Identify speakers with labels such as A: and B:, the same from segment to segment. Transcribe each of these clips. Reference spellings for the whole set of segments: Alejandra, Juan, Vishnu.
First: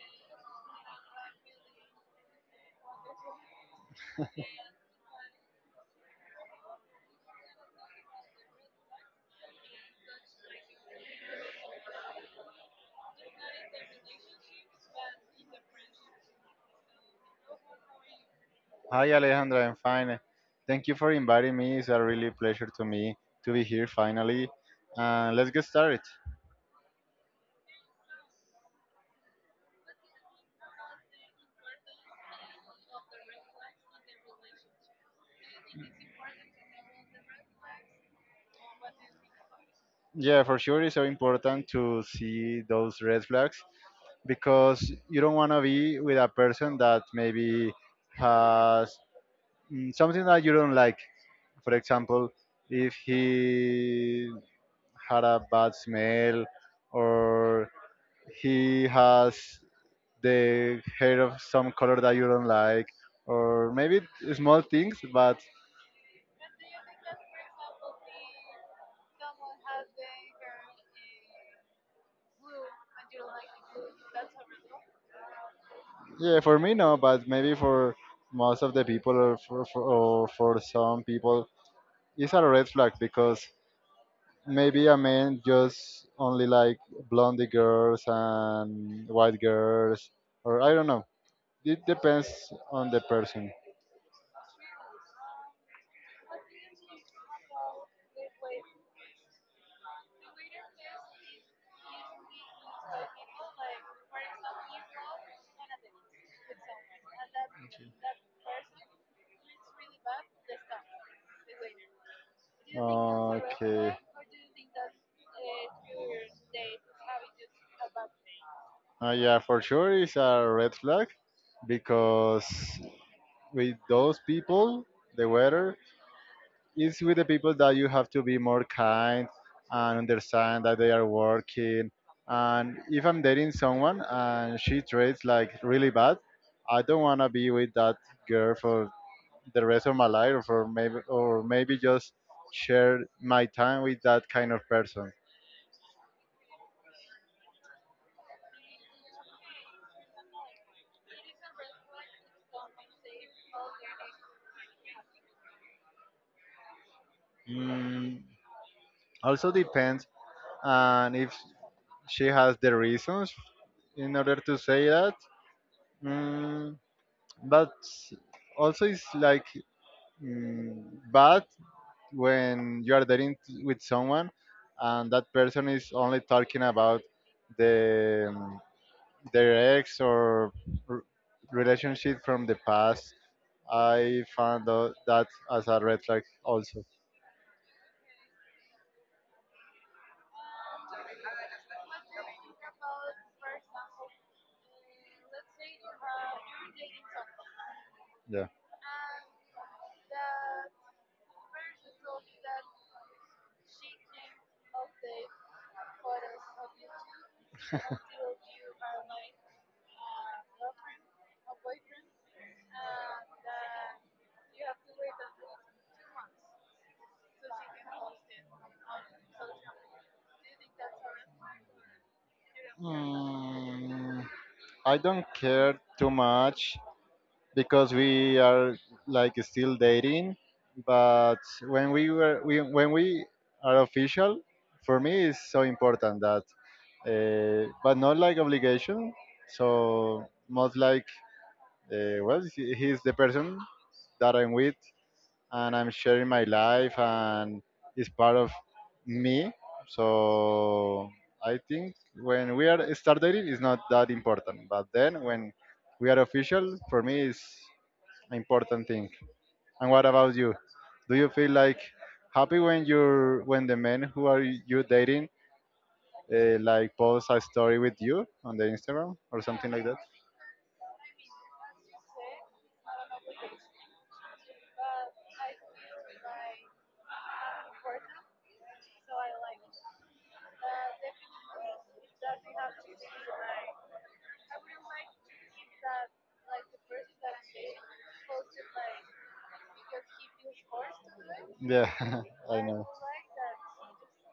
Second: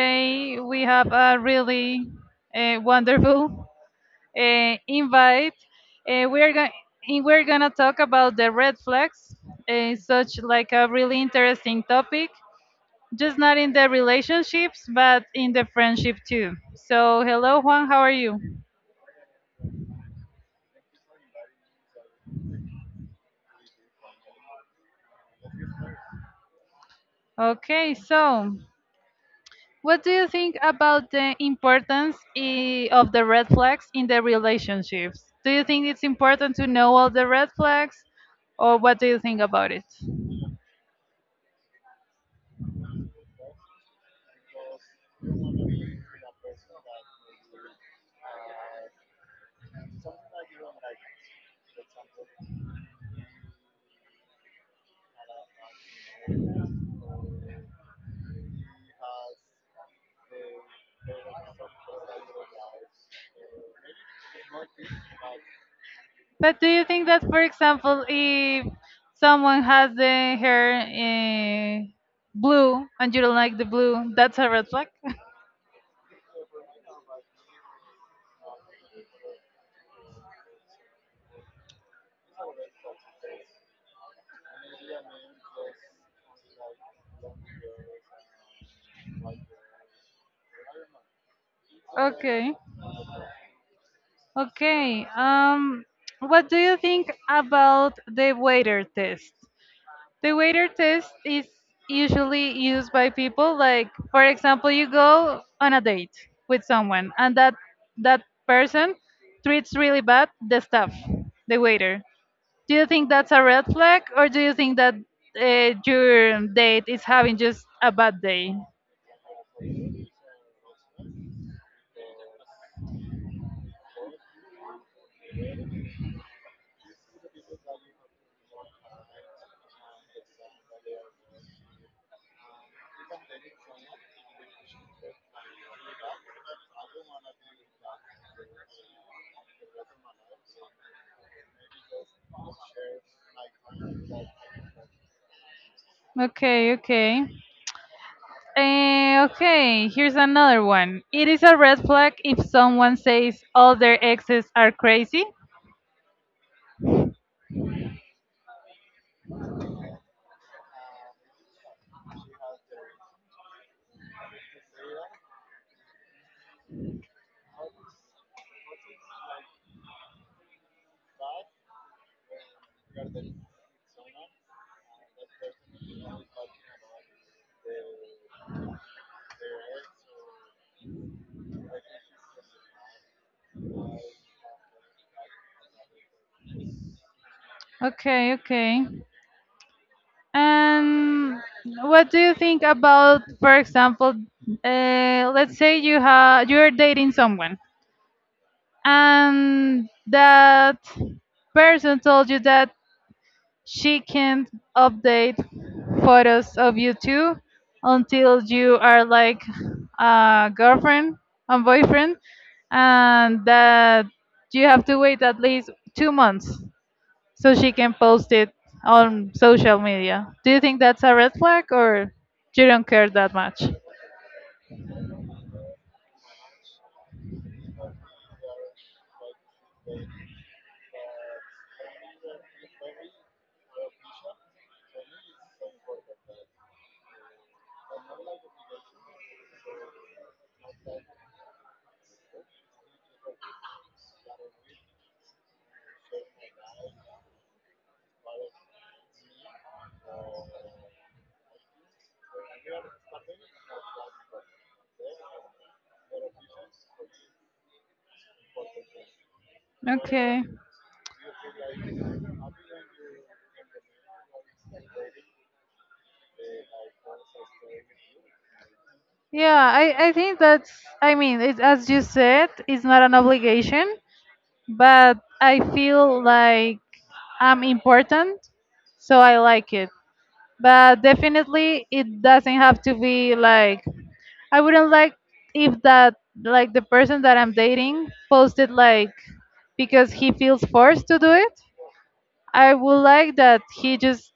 A: Today we have a really wonderful invite. Uh, we're going we're gonna talk about the red flags, such like a really interesting topic, just not in the relationships, but in the friendship too. So, hello Juan, how are you?
B: Hi Alejandra, I'm fine. Thank you for inviting me. It's a really pleasure to me to be here finally. Let's get started.
A: Okay, so what do you think about the importance of the red flags in the relationships? Do you think it's important to know all the red flags, or what do you think about it?
B: Yeah, for sure it's so important to see those red flags because you don't want to be with a person that maybe has something that you don't like. For example, if he had a bad smell or he has the hair of some color that you don't like, or maybe small things. But
A: But do you think that, for example, if someone has the hair blue and you don't like the blue, that's a red flag?
B: yeah, for me no. But maybe for most of the people, or for some people, it's a red flag because maybe a man just only like blonde girls and white girls, or I don't know. It depends
A: Okay.
B: on the person.
A: Okay. What do you think about the waiter test? The waiter test is usually used by people like, for example, you go on a date with someone and that person treats really bad the staff, the waiter. Do you think that's a red
B: Okay.
A: flag, or do you think that your date is having just a bad day?
B: Yeah, for sure, it's a red flag because with those people, the weather is with the people that you have to be more kind and understand that they are working. And if I'm dating someone and she treats like really bad, I don't want to be with that girl for the rest of my life, or maybe just share my time with that kind of person.
A: Okay, okay. Eh, okay, here's another one. It is a red flag if someone says all their exes are crazy.
B: Mm, also depends, and if she has the reasons in order to say that. Mm, but also, it's like mm, bad when you are dating with someone and that person is only talking about the um, their ex or r- relationship from the past. I found that as a red flag also.
A: Okay, okay. And what do you think about, for example, let's say you're dating someone,
B: Yeah.
A: and that person told you that she can't update photos of you two until you are like a girlfriend and boyfriend, and that you have to wait at least 2 months so she can post it on social media. Do you think that's a red flag, or you don't care that much?
B: Hmm. I don't care too much because we are like still dating. But when we are official, for me it's so important that, but not like obligation. So most like, well, he's the person that I'm with, and I'm sharing my life and it's part of me. So I think when we are start dating it's not that important. But then when we are official, for me it's an important thing. And what about
A: Okay.
B: you? Do you feel like happy when you're when the men who are you dating like post a story with you on the Instagram or
A: Yeah,
B: something like that?
A: I think that's, I mean, it, as you said, it's not an obligation, but I feel like I'm important, so I like it. But definitely it doesn't have to be like, I wouldn't like if that, like the person that I'm dating posted like because he feels forced to do it.
B: Yeah, I
A: I
B: know.
A: would like that he just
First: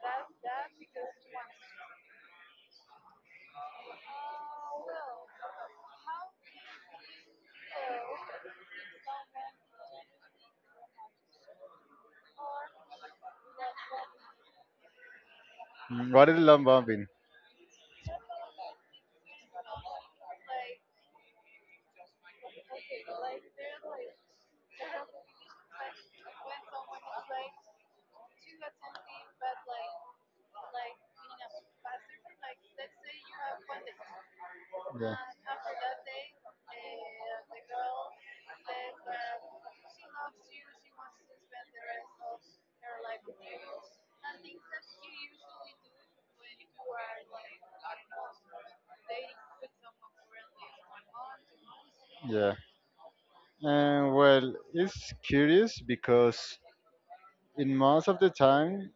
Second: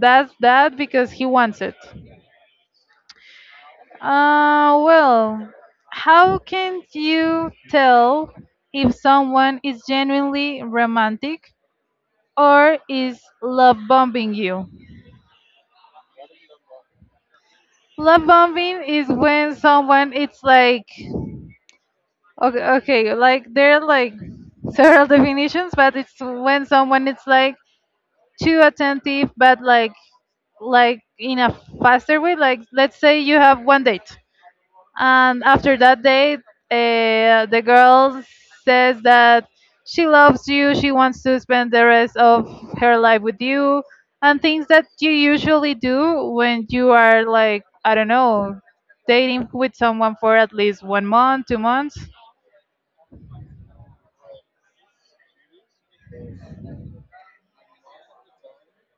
A: does that because he wants it. Well, how can you tell if someone is genuinely romantic or is love bombing you?
B: What is love bombing?
A: Love bombing is when someone it's like, okay, okay, like there are like several definitions, but it's when someone is like too attentive, but like in a faster way. Like let's say you have one date,
B: Yeah.
A: and after that date, the girl says that she loves you, she wants to spend the rest of her life with you, and things that you usually do when you are like, I don't know, dating with someone for at least 1 month, 2 months.
B: Yeah. And well, it's curious because in most of the time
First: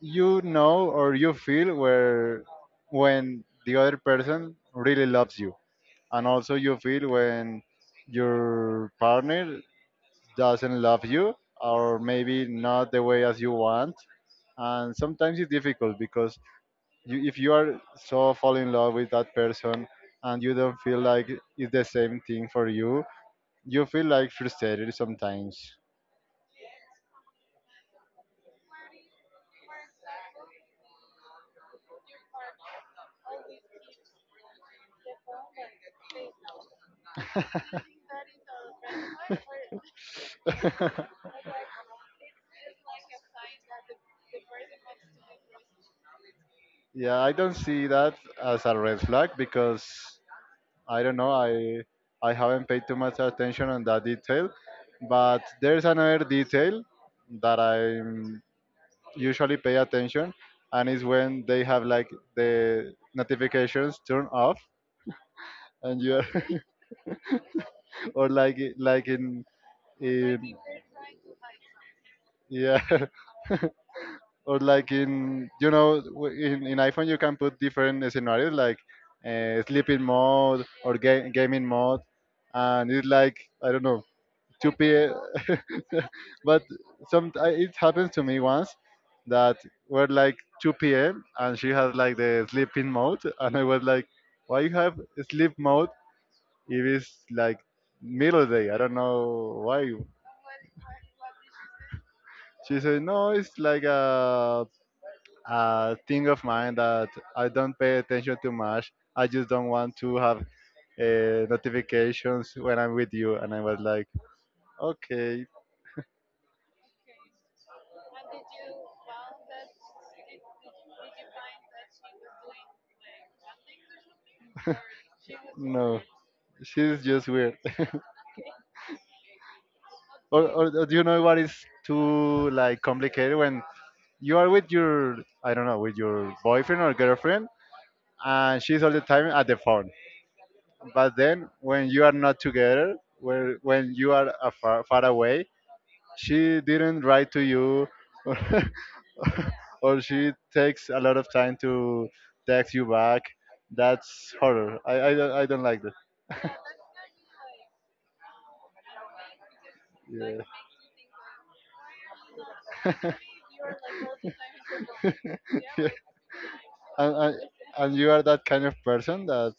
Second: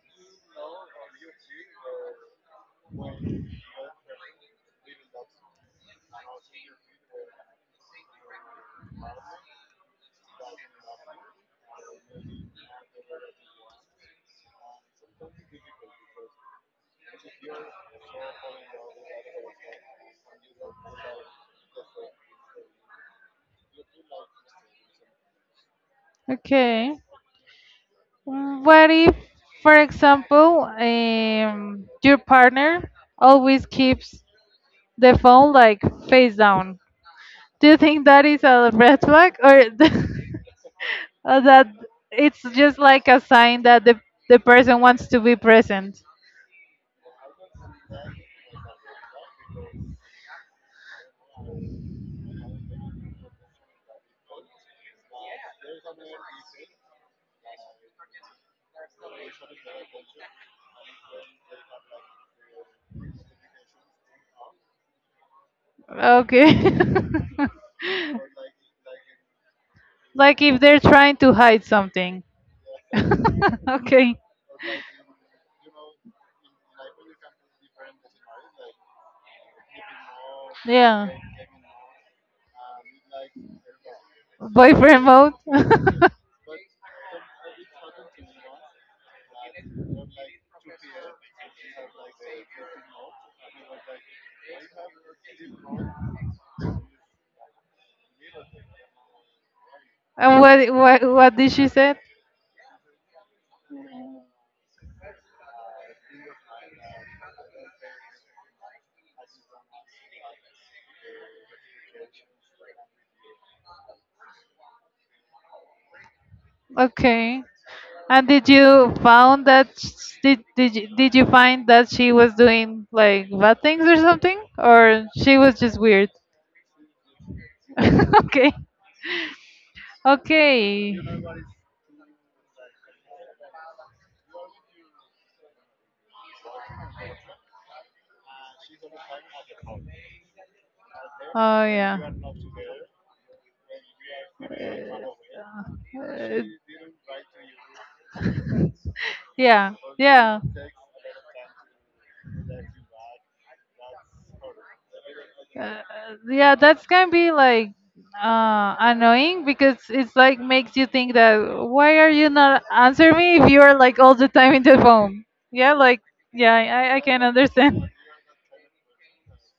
B: you know or you feel where when the other person really loves you, and also you feel when your partner doesn't love you or maybe not the way as you want. And sometimes it's difficult because if you are so fall in love with that person and you don't feel like it's the same thing for you, you feel like frustrated sometimes.
A: Okay. What if, for example, your partner always keeps the phone like face down? Do you think that is a red flag, or or that it's just like a sign that the person wants to be present?
B: Yeah, I don't see that as a red flag because I don't know. I haven't paid too much attention on that detail, but there's another detail that I usually pay attention, and is when they have like the notifications turned off, and you are.
A: Okay.
B: Or like like in
A: Like
B: in
A: if they're trying to hide something.
B: yeah,
A: Okay.
B: or like in you know w- in iPhone you can put different scenarios like sleeping mode or
A: Yeah.
B: gaming mode, and it's like I don't know, 2
A: Boyfriend
B: p.m.
A: mode. And
B: But it happens to me once that were like 2 p.m. and she has like the sleeping mode. And I was like, why you have sleep mode if it's like middle day, I don't know why.
A: what did she say?
B: She said, no, it's like a thing of mine that I don't pay attention too much. I just don't want to have notifications when I'm with you. And I was like, okay.
A: Okay. And did you found that s- did you find that she was doing like bad things or something, or she was just
B: No,
A: weird?
B: she's just weird.
A: Okay.
B: Or do
A: Okay.
B: you know what is too like complicated when you are with your, I don't know, with your boyfriend or girlfriend, and she's all the time at the phone. But then
A: Oh
B: when
A: yeah.
B: you are not together, where when you are far away, she didn't write to you, or,
A: Uh, yeah,
B: or she
A: yeah.
B: takes a lot of time to text you back. That's horror. I don't
A: Uh,
B: like that.
A: yeah, that's gonna be like annoying because it's like
B: Yeah.
A: makes you think that, why are you not answer me if you are like all the time in the phone? Yeah,
B: Yeah.
A: like yeah, I
B: And,
A: can
B: and,
A: understand.
B: and you are that kind of person that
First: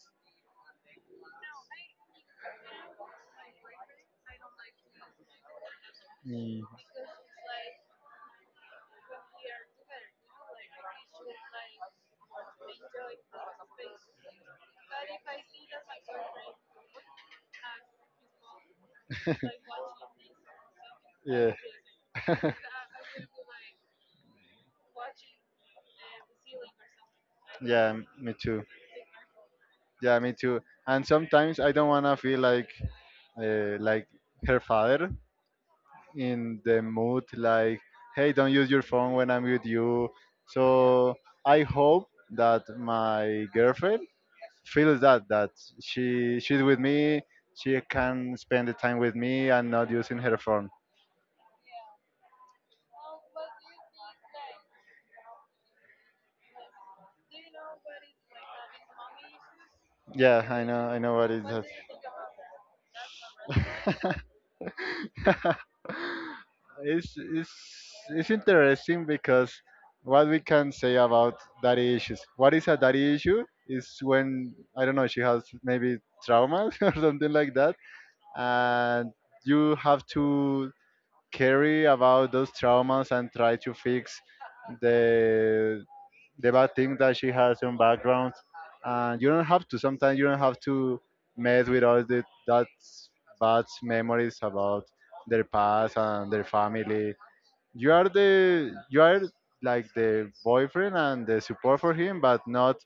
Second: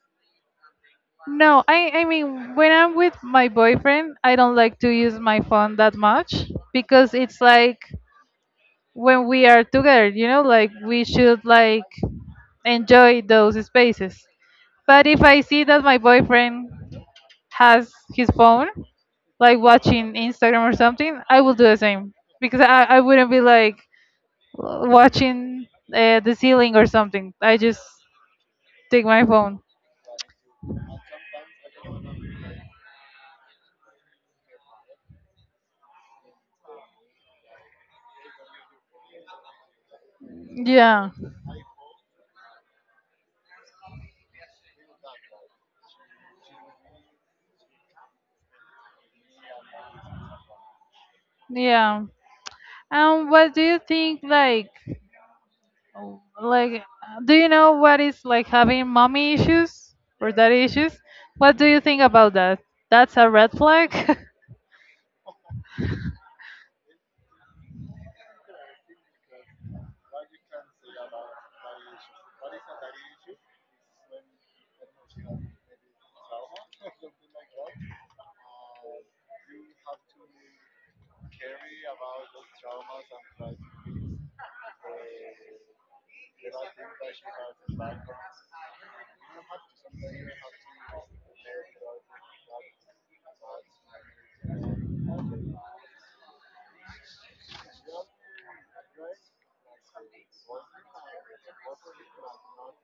A: No, I mean, when I'm with my boyfriend, I don't like to use my phone that much
B: mm,
A: because it's like, when we are together, you know, like we should like enjoy those spaces, but if I see that my boyfriend has his phone like watching Instagram or something, I
B: yeah.
A: will do the same because I wouldn't be like w- watching the ceiling or something, I just
B: Yeah, me too.
A: take my phone.
B: Yeah, me too. And sometimes I don't wanna feel like uh, like her father in the mood like, hey, don't use your phone when I'm with you.
A: Yeah,
B: So I hope that my girlfriend feels that that she's with me, she can spend the time with me and not using her phone.
A: yeah. And what do you think like, do you know what is like having mommy issues or
B: Yeah,
A: daddy issues?
B: I know what is
A: What do
B: that.
A: you think about that? That's a red flag.
B: it's, it's it's interesting because what we can say about daddy issues. What is a daddy issue is when, I don't know, she has maybe traumas or something like that, and you have to carry about those traumas and try to fix the the bad thing that she has in background. And you don't have to. Sometimes you don't have to mess with all the that bad memories about their past and their family. You are like the boyfriend and the support for him, but not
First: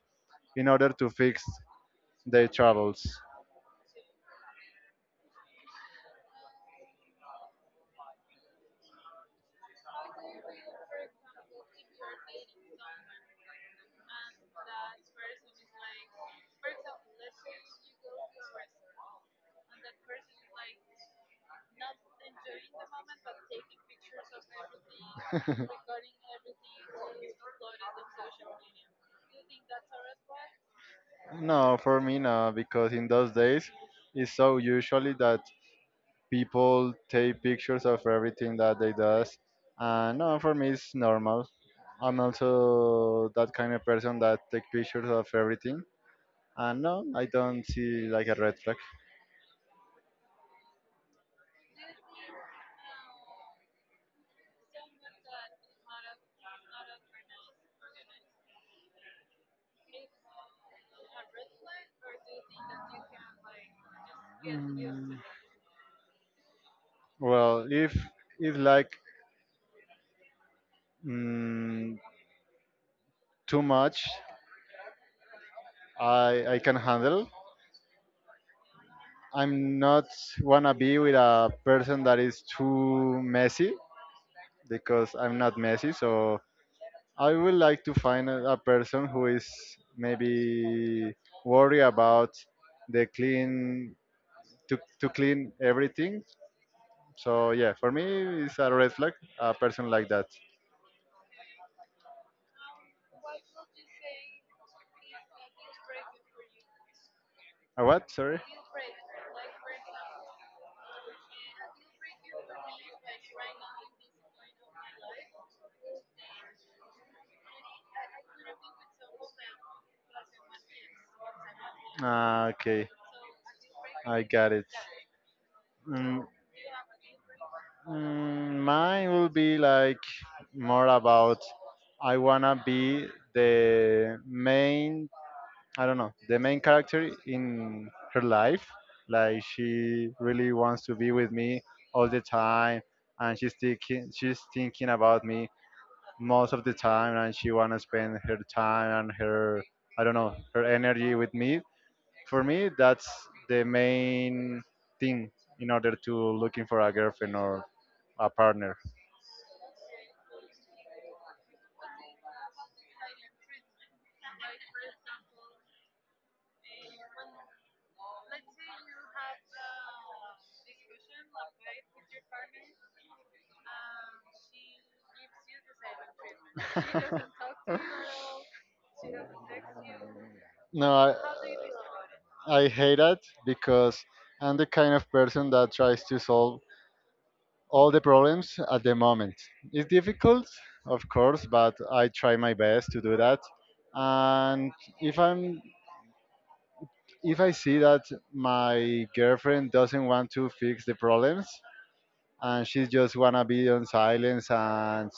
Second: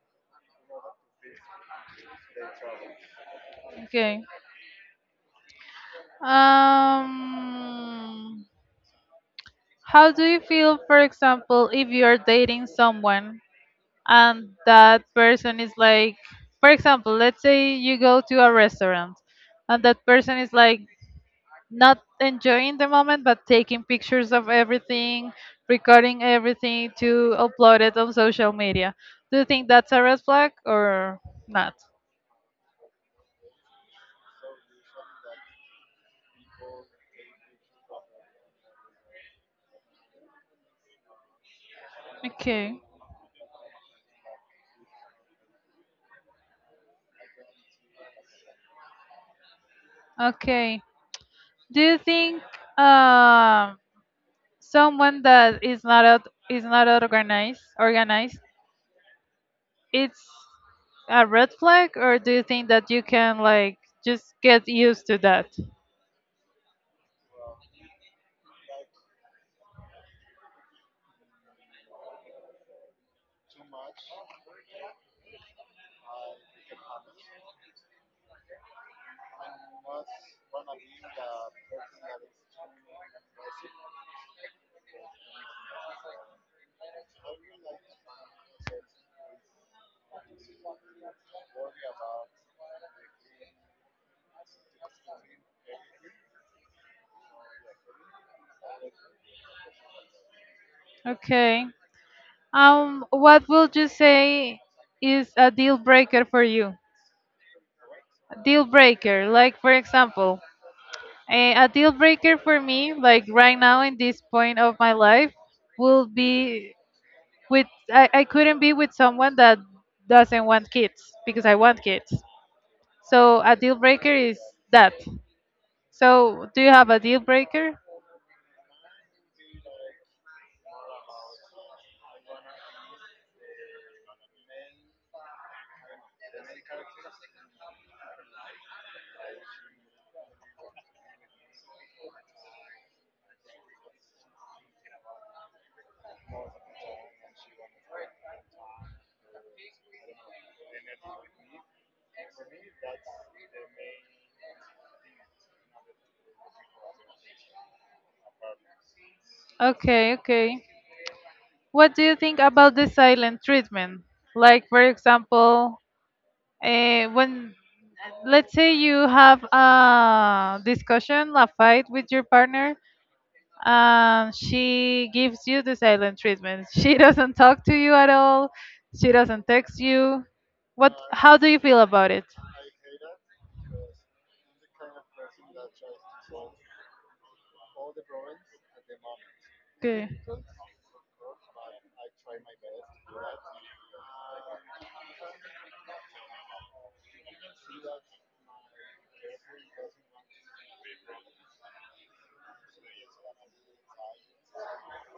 B: in order to fix their troubles.
A: Okay. Um, how do you feel, for example, if you're dating someone and that person is like, for example, let's say you go to a restaurant and that person is like not enjoying the moment but taking pictures of everything, recording everything to upload it on social media. Do you think that's a red flag or not?
B: No, for me no, because in those days it's so usually that people take pictures of everything that they does. And no, for me it's normal. I'm
A: Okay,
B: also that kind of person that take pictures of everything, and no, I don't see like a red flag.
A: okay. Do you think um someone that is not out, is not organized, it's a red flag, or do you think that you can like just get used to
B: Mm,
A: that?
B: well if it's like mm, too much, I can handle. I'm not wanna be with a person that is too messy, because I'm not messy. So I would like to find a person who is maybe worried about the clean, to clean everything. So yeah, for me it's a red flag. A person like that.
A: Okay. What would you say is a deal breaker for you?
B: A what? Sorry.
A: Deal breaker, like for example, eh, a deal breaker for me, like right now in this point of my life, will be, with I couldn't be with someone that doesn't want kids because I want kids.
B: Ah, okay,
A: So a deal breaker
B: I
A: is
B: got it.
A: that.
B: Mm,
A: So do you have a deal breaker?
B: Mine will be like more about, I wanna be the main, I don't know, the main character in her life. Like she really wants to be with me all the time, and she's thinking about me most of the time, and she wanna spend her time and her, I don't know, her energy with me. For me, that's the main thing in order to looking for a girlfriend or a partner.
A: Okay, okay. What do you think about the silent treatment? Like, for example, when let's say you have a discussion, a fight with your partner, she gives you the silent treatment. She doesn't talk to you at all. She doesn't text you.
B: No,
A: What?
B: I,
A: How do you feel about it?
B: I hate that because I'm the kind of person that tries to solve all the problems at the moment. It's
A: Okay.
B: difficult, of course, but I try my best to do that. And if I'm if I see that my girlfriend doesn't want to fix the problems and she just wanna be on silence and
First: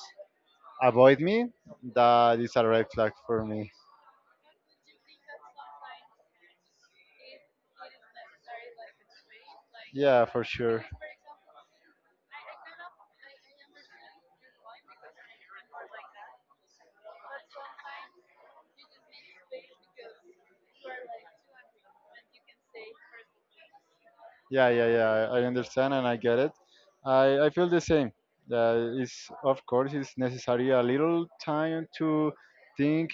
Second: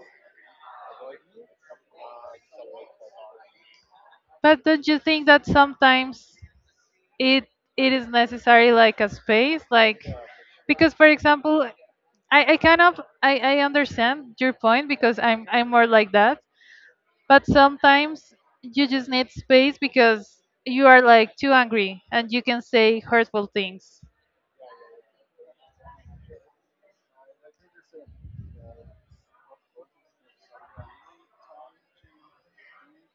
B: avoid me, that is a red flag for me.
A: But don't you think that sometimes it it is necessary like a space, like
B: Yeah, for sure.
A: because for example, I kind of I understand your point because I'm more like that. But sometimes you just need space because you are like too angry and you can say hurtful things.
B: Yeah, yeah, yeah. I understand and I get it. I feel the same. It's, of course it's necessary a little time to think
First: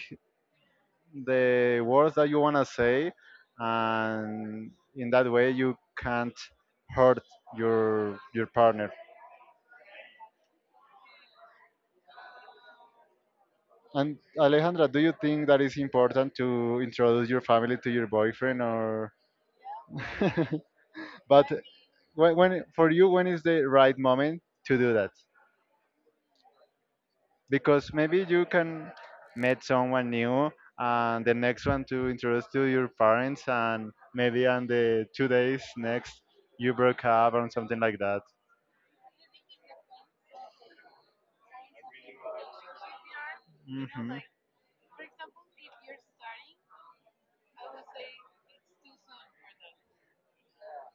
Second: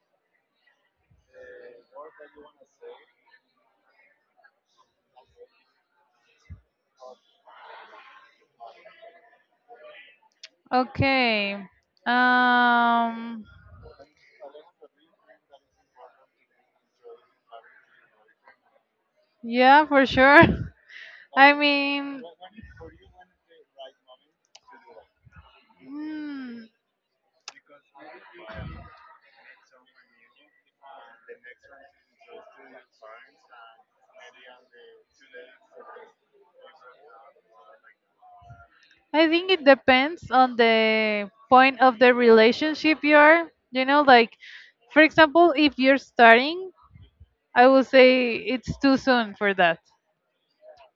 B: the words that you want to say, and in that way you can't hurt your partner.
A: Okay. Um,
B: And, Alejandra, do you think that it's important to introduce your family to your boyfriend or...
A: yeah, for sure.
B: But
A: I mean,
B: when for you, when is the right moment to do that,
A: hmm.
B: because maybe you can meet someone new and the next one to introduce to your parents, and maybe on the 2 days next you broke up or something like that?
A: I think it depends on the point of the relationship you are. You
B: You
A: know,
B: know,
A: like, for example, if you're starting, I would say it's too soon for that.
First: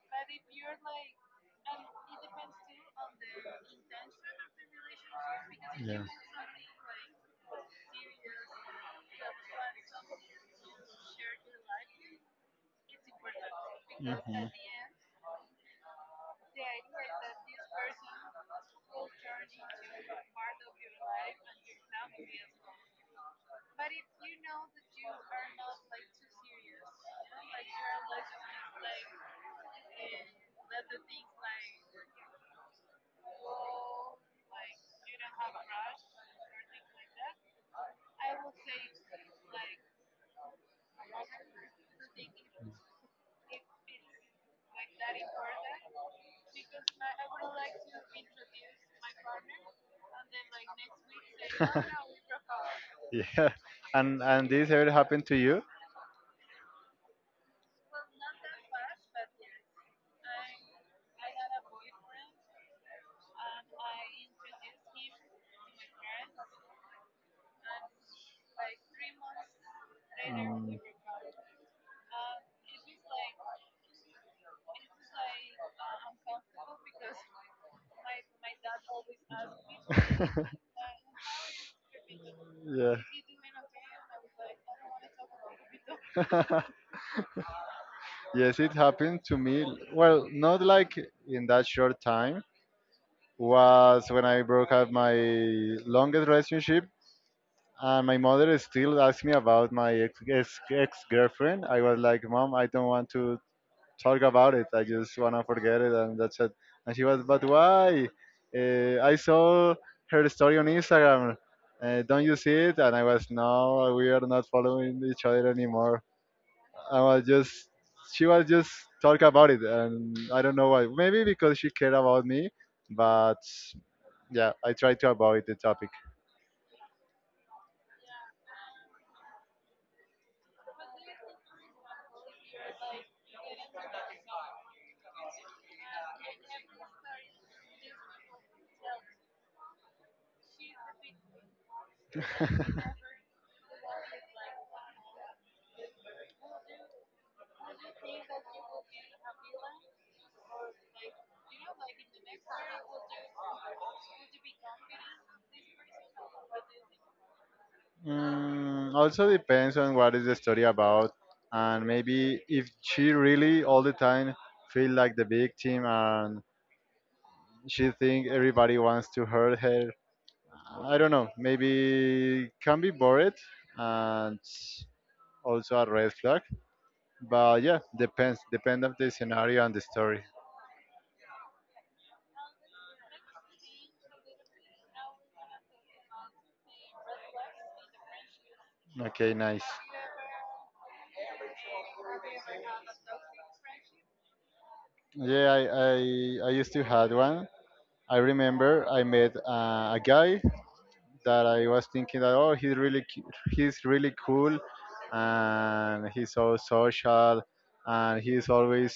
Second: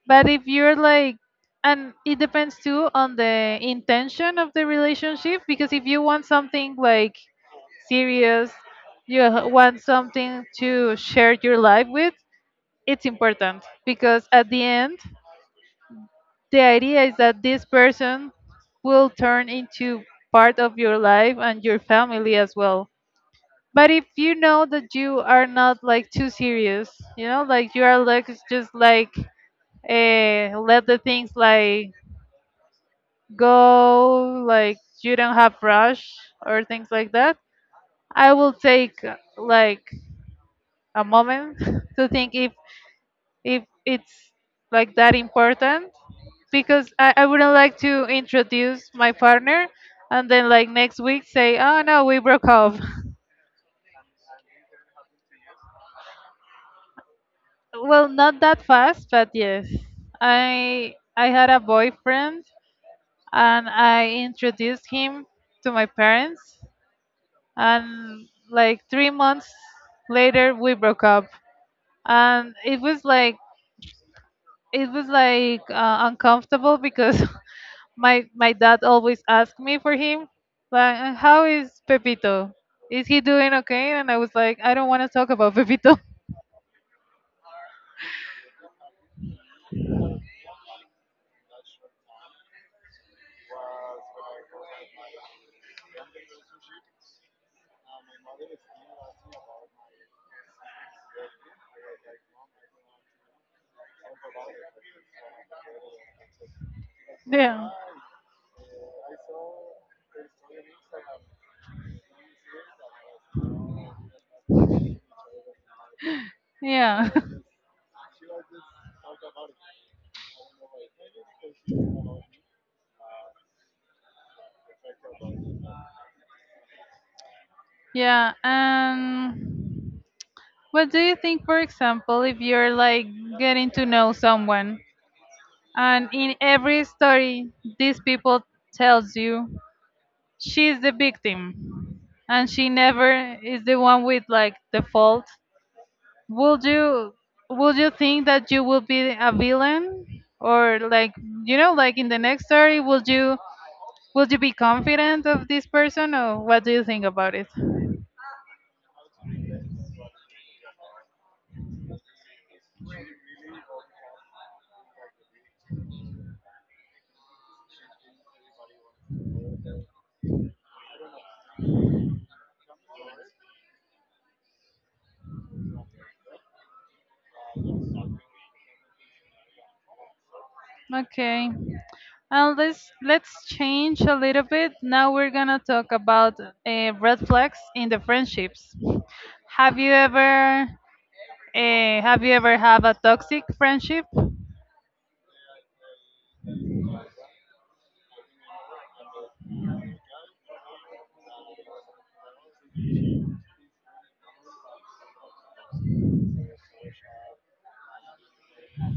A: But if you're like, and it depends too on the intention of the relationship, because if you want something like serious, you h- want something to share your life with, it's important because at the end, the idea is that this person will turn into part of your life and your family as well. But if you know that you are not like too serious, you know, like you are like it's just like let the things like go, like you don't have rush or things like that. I will take like a moment to think if it's like that important, because I wouldn't like to introduce my partner and then like next week say, oh no, we broke up.
B: yeah. And this ever happened to you?
A: Well, not that fast, but yes, I had a boyfriend and I introduced him to my parents, and like 3 months later we
B: Mm.
A: broke up, and it was like, it was like, uncomfortable because my dad always asked me for him, like, how is Pepito,
B: Yeah.
A: is he doing okay?" And I was like, I don't want to talk about Pepito.
B: Yes, it happened to me. Well, not like in that short time. Was when I broke up my longest relationship. And my mother still asks me about my ex girlfriend. I was like, Mom, I don't want to talk about it. I just wanna forget it, and that's it. And she was, but
A: Yeah.
B: why? I saw her story on Instagram. Don't you see it? And I was, no, we are not following each other anymore. I
A: Yeah.
B: was just, she was just talk about it, and I don't know why. Maybe because she cared about me, but yeah, I tried to avoid the topic.
A: Yeah. What do you think, for example, if you're like getting to know someone, and in every story these people tells you she's the victim and she never is the one with like the fault? Would you, would you think that you will be a villain, or like, you know, like in the next story, would you, would you be confident of this person, or what do you think about it?
B: Also depends on what is the story about, and maybe if she really all the time feel like the victim and she think everybody wants to hurt her. I don't know. Maybe can be bored and also a red flag. But yeah, depends. Depend of the scenario and the story.
A: Okay. Let's change a little bit. Now we're gonna talk about red flags in the friendships.
B: Okay, nice.
A: Have you ever have you ever have a toxic friendship?
B: Yeah, I used to had one. I remember I met a guy that I was thinking that, oh, he's really he's really cool and he's so social and he's always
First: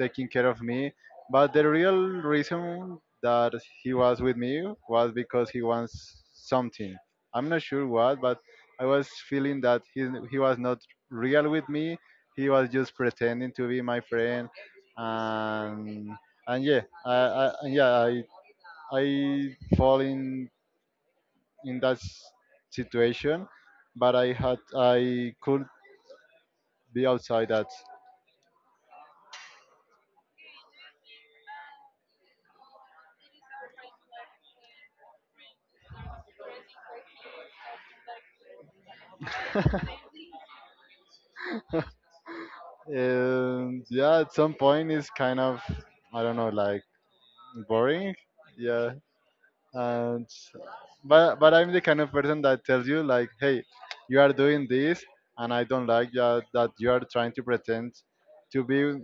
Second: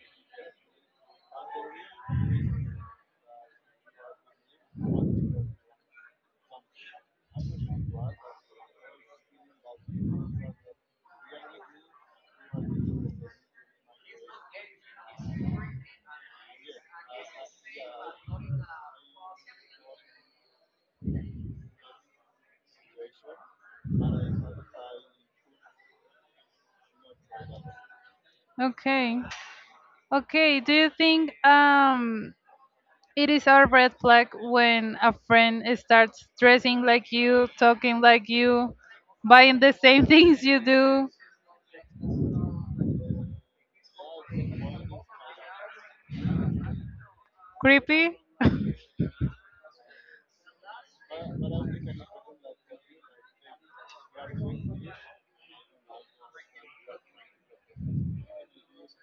B: taking care of me. But the real reason that he was with me was because he wants something. I'm not sure what, but I was feeling that he was not real with me. He was just pretending to be my friend, and yeah, I, I, yeah, I I fall in that situation, but I could be outside that.
A: Okay, okay. Do you think it is a red flag when a friend starts dressing like you, talking like you, buying the same things you do?
B: And yeah, at some point it's kind of I don't know like boring.
A: Creepy.
B: Yeah, and but I'm the kind of person that tells you like, hey, you are doing this, and I don't like that you are trying to pretend to be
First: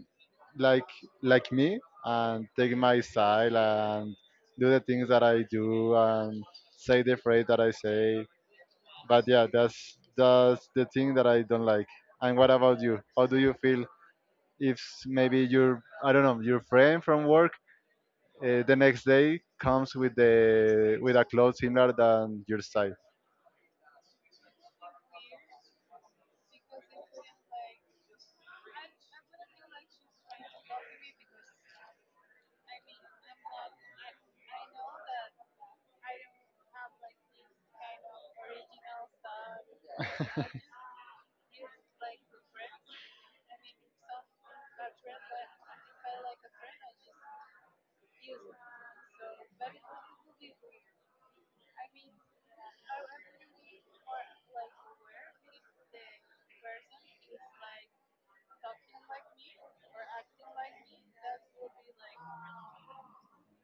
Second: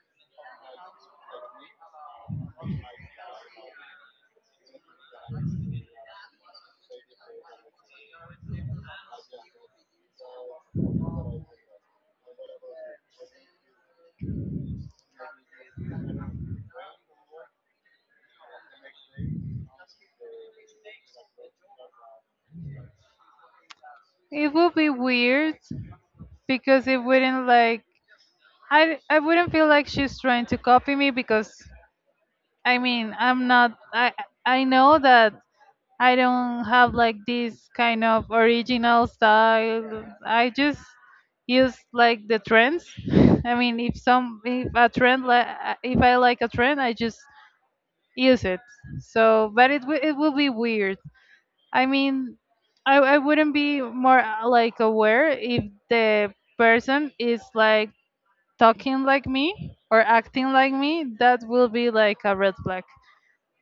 B: like like me and take my style and do the things that I do and say the phrase that I say. But yeah, that's the thing that I don't like. And what about you? How do you feel if maybe your I don't know your friend from work the next day comes with the with a cloth similar than your size.
A: It would be weird because it wouldn't like, I wouldn't feel like she's trying to copy me because I mean I'm not, I know that I don't have like this kind of original style. I just use like the trends. I mean, if some if a trend like, if I like a trend, I just use it. So, but it wi- it will be weird. I mean, I wouldn't be more like aware if the person is like talking like me or acting like me, that will be like a red flag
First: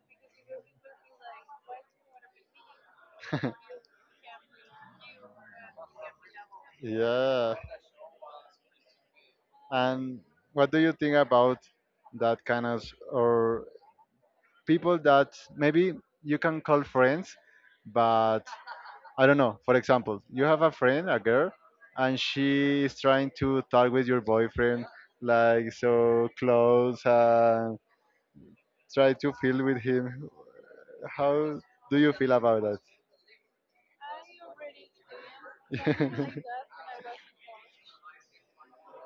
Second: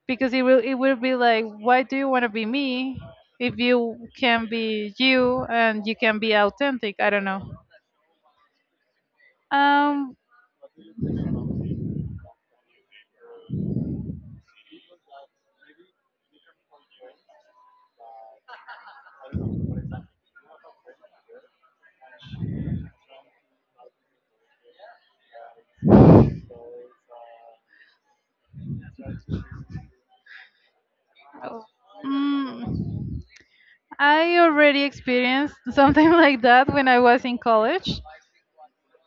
A: because it will be like, why do you want to be me if you can be you and you can be authentic? I don't know.
B: Yeah.
A: Um,
B: And what do you think about that kind of or people that maybe you can call friends, but I don't know. For example, you have a friend, a girl, and she is trying to talk with your boyfriend like so close and try to feel with him. How do you feel about
A: mm, I
B: that?
A: already experienced something like that when I was in college,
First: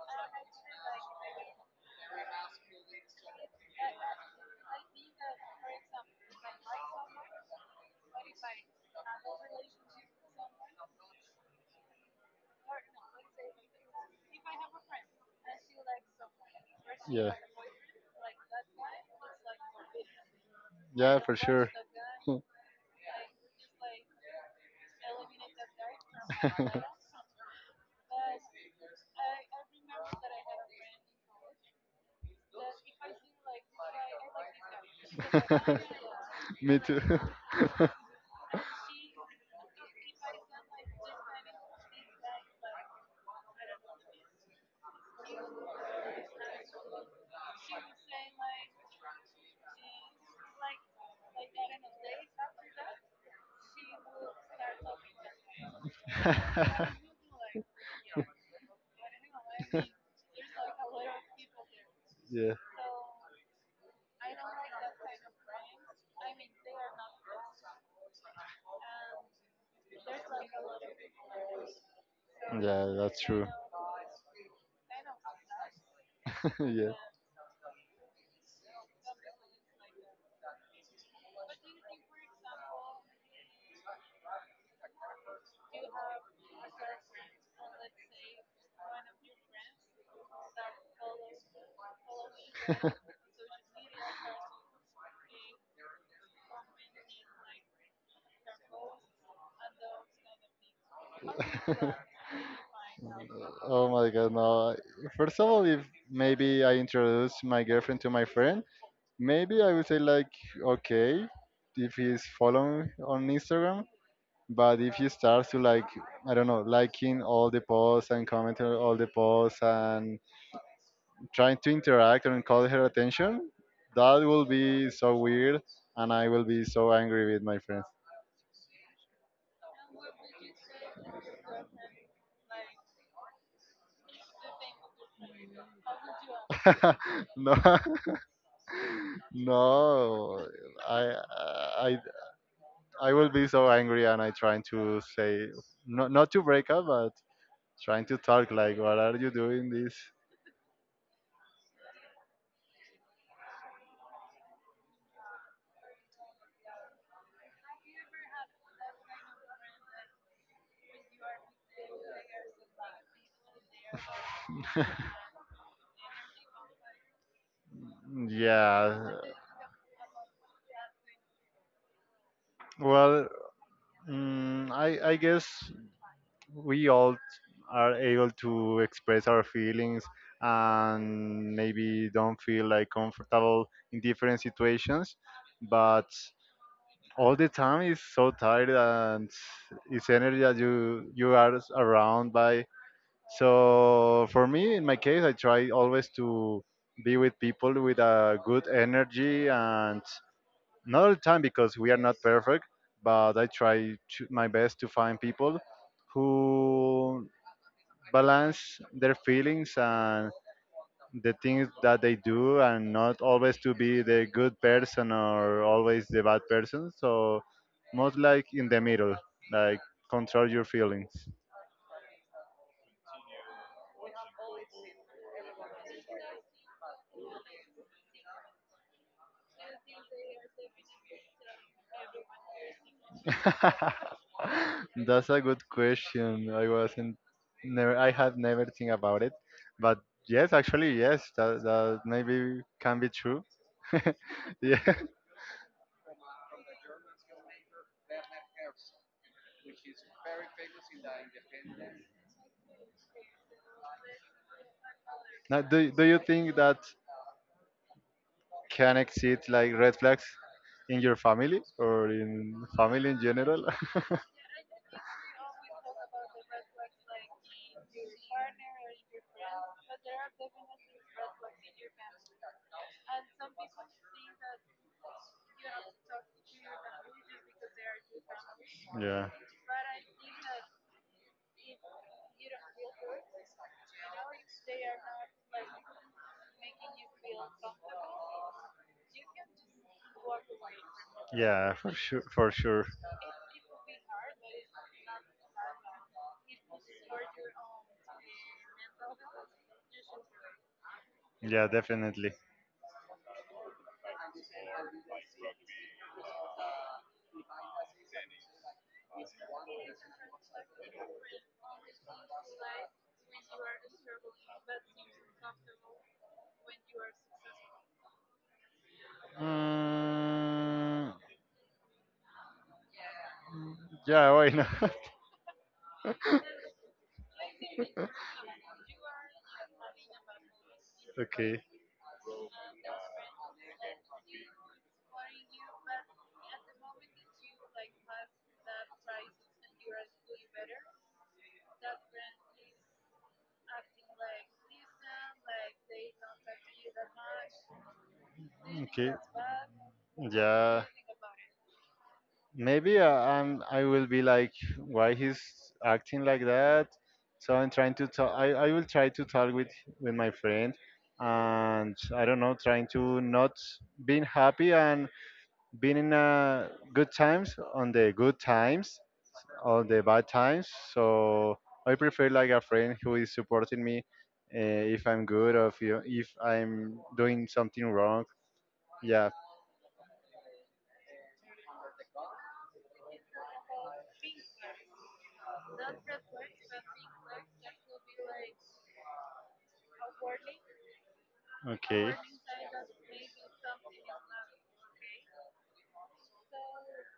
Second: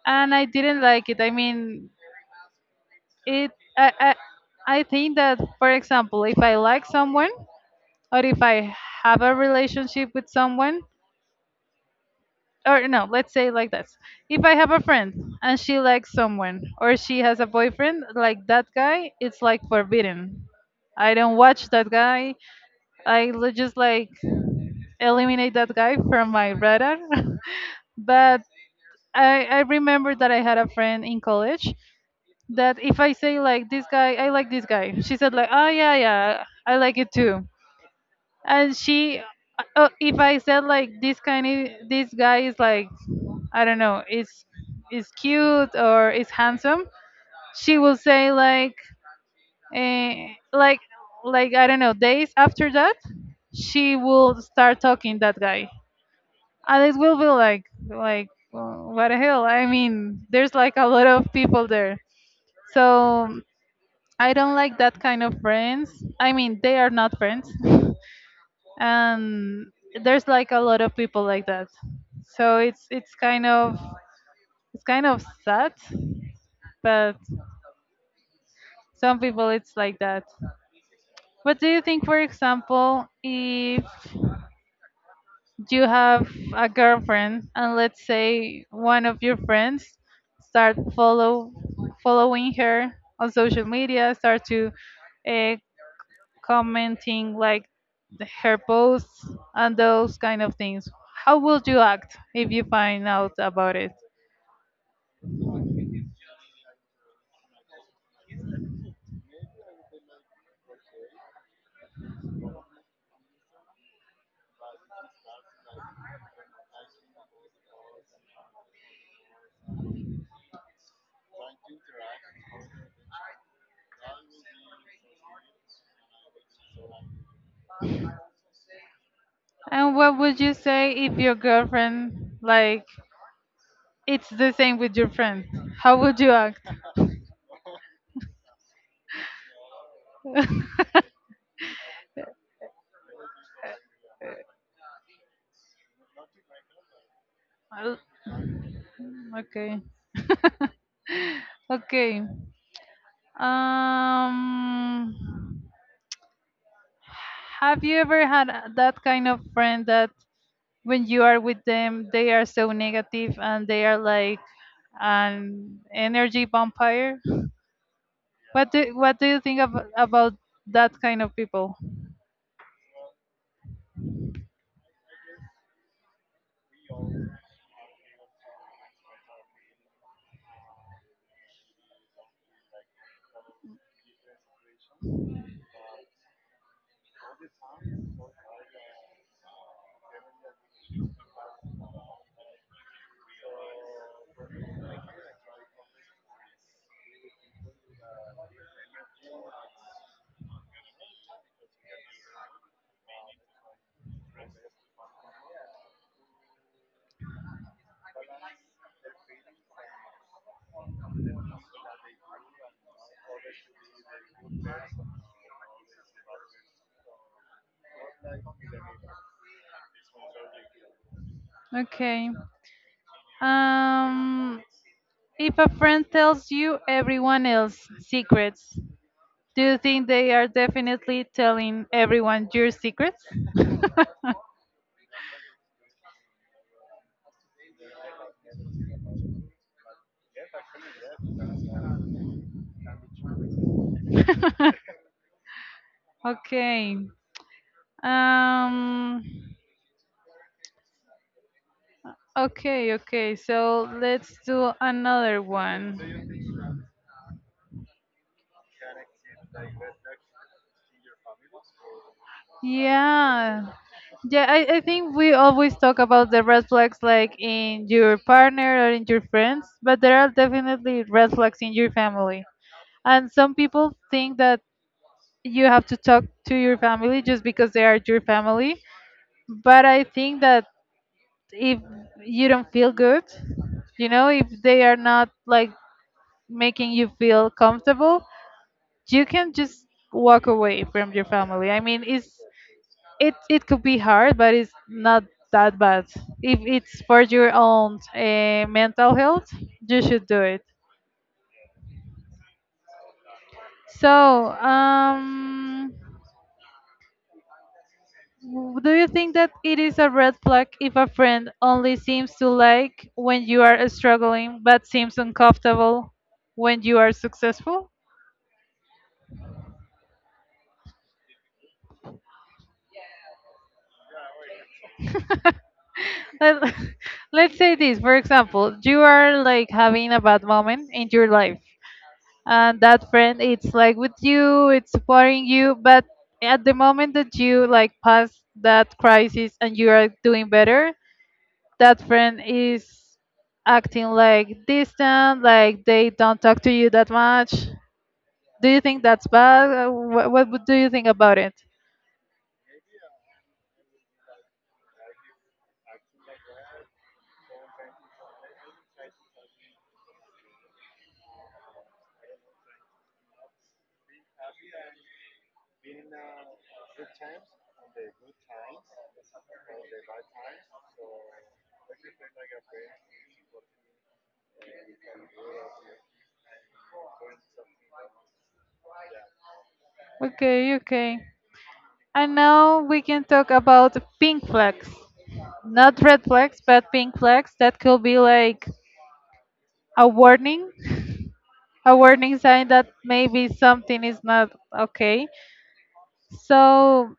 A: and I didn't like it. I mean, it. I think that, for example, if I like someone or if I have a relationship with someone, or no, let's say like this. If I have a friend and she likes someone or she
B: Yeah,
A: has a boyfriend, like that guy, it's like forbidden. I
B: yeah, for
A: don't
B: sure.
A: watch that guy. I li- just like eliminate that guy from my radar. But I remember that I had a friend in college that if I say like this guy, I like this guy. She said like, oh, yeah, yeah, I
B: Me
A: like
B: too.
A: it too. And she, if I said like this kind, of, this guy is like I don't know, is cute or is handsome, she will say like eh, like I don't know, days after that, she will start talking that guy. And it will be like "Wha- what the hell? I mean, there's like a lot of people there.
B: Yeah.
A: So I don't like that kind of friends. I mean, they are not friends. And there's like a lot of people like that. So
B: Yeah,
A: it's
B: that's
A: kind
B: true.
A: of it's kind of sad,
B: Yeah.
A: but some people it's like that. What do you think, for example, if you have a girlfriend and let's say one of your friends start following her on social media, start to uh, commenting like her posts and those kind of things. How would you act if you find out about
B: Oh
A: it?
B: my god, no. First of all, if maybe I introduce my girlfriend to my friend, maybe I would say like, okay, if he's following on Instagram. But if you start to like, I don't know, liking all the posts and commenting on all the posts and trying to interact and call her attention, that will be so weird, and I will be so angry with my friends.
A: And what would you say if your girlfriend like it's the same with your friend? How would you act?
B: No, no, I, I, I will be so angry, and I trying to say, not to break up, but
A: Well,
B: trying to talk like, what are you doing
A: okay.
B: this?
A: Okay. Um, have you ever had that kind of friend that when you are with them, they are so negative and they are like an energy vampire? What
B: Yeah,
A: do you think about that kind of people?
B: well, I guess we all are able to express our feelings and maybe don't feel like comfortable in different situations, but all the time is so tired and it's energy that you are around by. So for me in my case I try always to be with people with a good energy, and not all the time because we are not perfect, but I try to, my best to find people who balance their feelings and the things that they do and not always to be the good person or always the bad person. So most like in the middle, like, control your feelings.
A: Okay. Um, if a friend tells you everyone else's secrets, do you think they are definitely telling everyone your secrets?
B: That's a good question. I wasn't never, I have never think about it, but yes, actually yes, that maybe can be true. Yeah.
A: Okay. Um okay, okay. So let's do another
B: Now, do,
A: one.
B: do you think that can exist like red flags in your family or in family in
A: Yeah.
B: general?
A: Yeah, I think we always talk about the red flags like in your partner or in your friends, but there are definitely red flags in your family. And some people think that you have to talk to your family just because they are your family.
B: Yeah.
A: But I think that if you don't feel good, you know, if they are not like making you feel comfortable, you can just walk away from your family.
B: Yeah,
A: I
B: for
A: mean,
B: sure.
A: it's
B: For sure.
A: it it could be hard, but it's not that bad. If it's for your own mental health, you should do it.
B: Yeah, definitely.
A: So, do you think that it is a red flag if a friend only seems to like when you are struggling, but seems uncomfortable when you are successful?
B: Mm, yeah, why not?
A: Let, let's say this, for example, you are like having a bad moment in your life,
B: Okay.
A: and that friend it's like with you, it's supporting you, but at the moment that you like pass that crisis and you are doing better, that friend is acting like distant, like they don't talk to you that much. Do you think
B: Okay.
A: that's bad? Would do
B: Yeah.
A: you think about it?
B: Maybe I will be like, why he's acting like that? So I'm trying to talk. I will try to talk with my friend, and I don't know, trying to not being happy and being in good times on the good times on the bad times. So I prefer like a friend who is supporting me uh, if I'm good or if you, if I'm doing something wrong. Yeah.
A: Okay, okay. And now we can talk about pink flags. Not red flags, but pink flags that could be like a warning, a
B: Okay.
A: warning sign that maybe something is not okay. So,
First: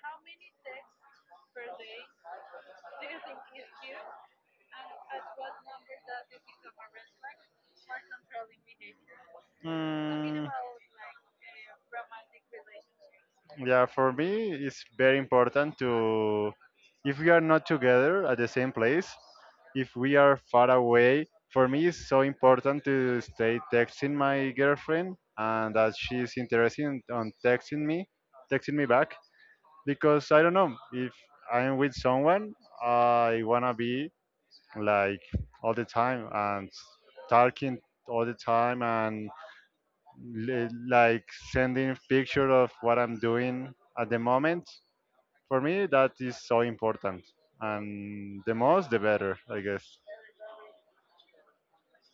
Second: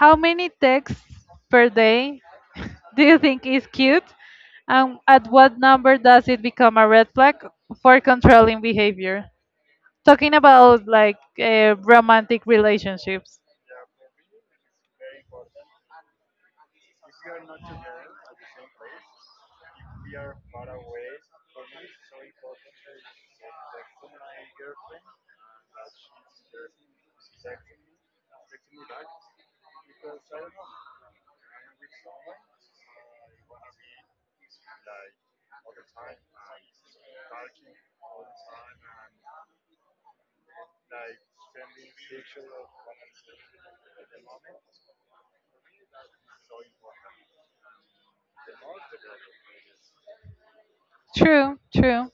A: how many texts per day do you think is cute? And at what number does it become a red flag for controlling behavior? Talking
B: Mm.
A: about like romantic relationships.
B: Yeah, for me, it's very important to, if we are not together at the same place, if we are far away, for me, it's so important to stay texting my girlfriend and that she's interested in- on texting me back. Because I don't know, if I'm with someone, I wanna be like all the time and talking all the time and li- like sending picture of what I'm doing at the moment. For me, that is so important, and the most, the better, I guess.
A: True, true.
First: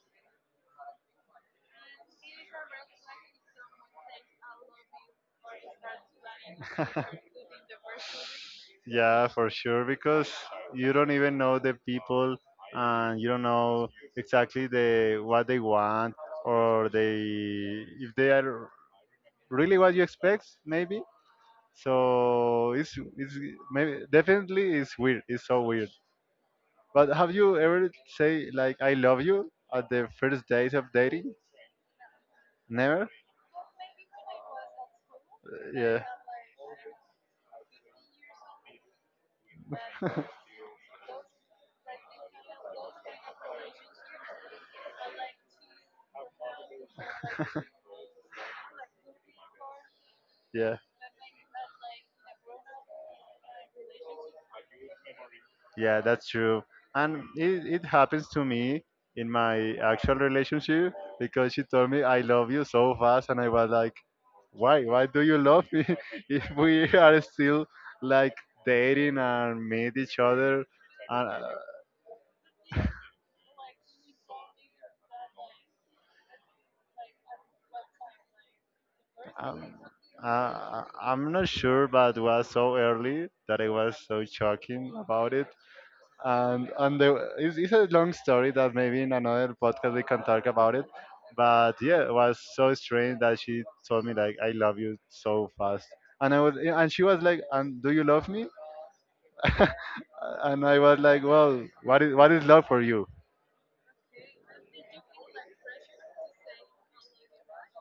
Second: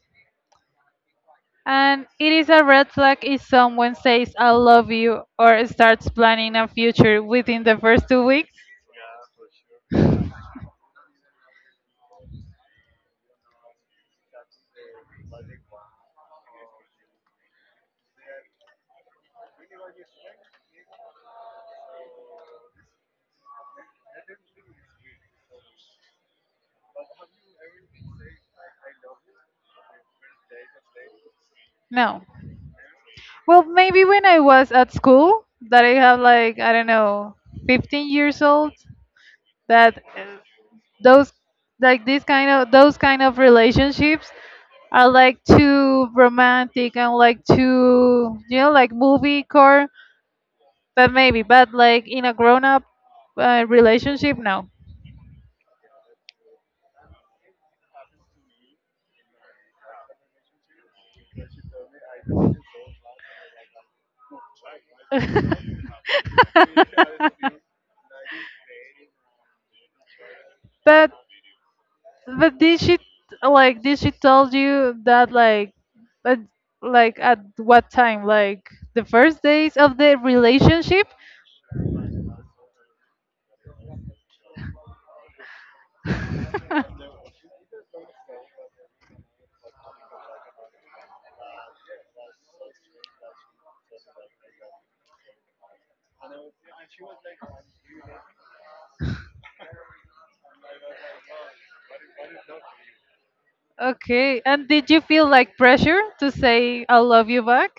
A: And it is a red flag if someone says I love you or starts planning a future within the first 2 weeks.
B: Yeah, for sure, because you don't even know the people, and you don't know exactly the what they want or they if they are really what you expect, maybe. So it's maybe definitely it's weird. It's so weird. But have you ever say like "I love you" at the first days of dating?
A: No.
B: Never.
A: Well, maybe when I was at school, that I
B: Yeah,
A: have like, I don't know, 15 years old, that those like these kind of those kind of relationships are like too romantic and like too you know like movie core,
B: yeah,
A: but maybe, but like in a grown up relationship, no.
B: yeah. That's true. And it happens to me in my actual relationship because she told me "I love you" so fast, and I was like, "Why? Why do you love me if we are still like dating and meet each other?"
A: But
B: And
A: did she like did she tell you that at, like at what time like the first
B: Um,
A: days of the relationship?
B: I'm not sure, but it was so early that I was so shocking about it. It's a long story that maybe in another podcast we can talk about it. But yeah, it was so strange that she told me like I love you so fast, and I was and she was like, and do you love me? And I was like, well, what is what is love for you?
A: Okay. And did you feel like pressure to say I love you back?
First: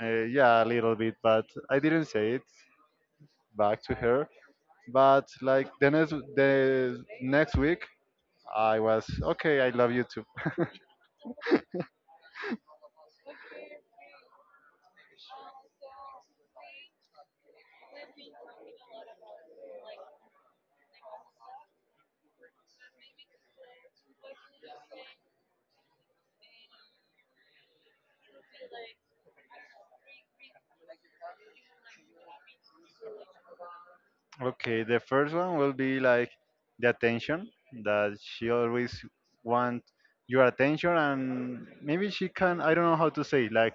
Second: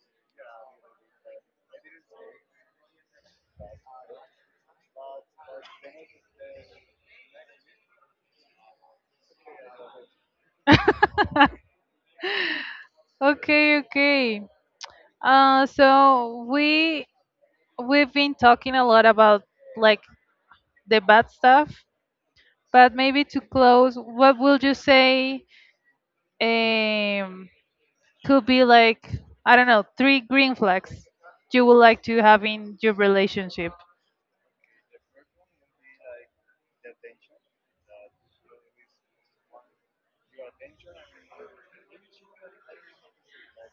B: Yeah, a little bit, but I didn't say it back to her. But like the next week, I was okay. I love you too.
A: Okay, okay. So we we've been talking a lot about like the bad stuff, but maybe to close, what would you say um could be like I don't know, three green flags you would like to have in your relationship?
B: Okay, the first one will be like the attention that she always want your attention, and maybe she can. I don't know how to say like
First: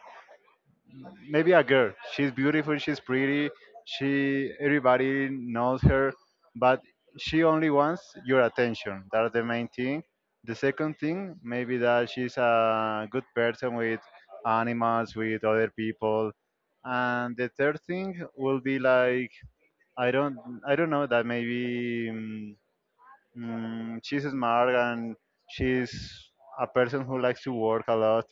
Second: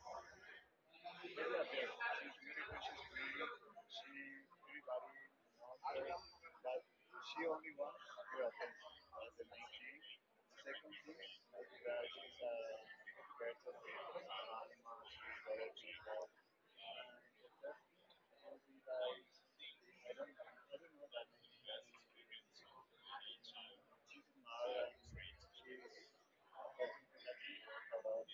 B: maybe a girl. She's beautiful, she's pretty, she everybody knows her, but she only wants your attention. That's the main thing. The second thing, maybe that she's a good person with animals, with other people. And the third thing will be like I don't I don't know that maybe she's smart and she's a person who likes to work a lot.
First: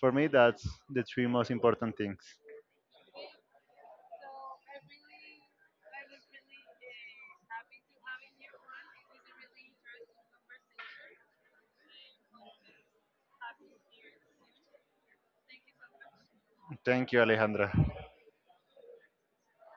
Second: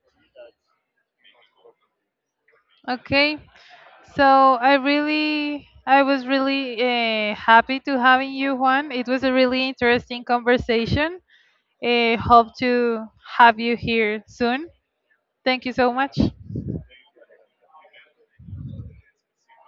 B: For me, that's the three most important things.
A: Okay. So I really, I was really happy to having you, Juan. It was a really interesting conversation. Hope to have you here soon. Thank you so much.
B: Thank you, Alejandra.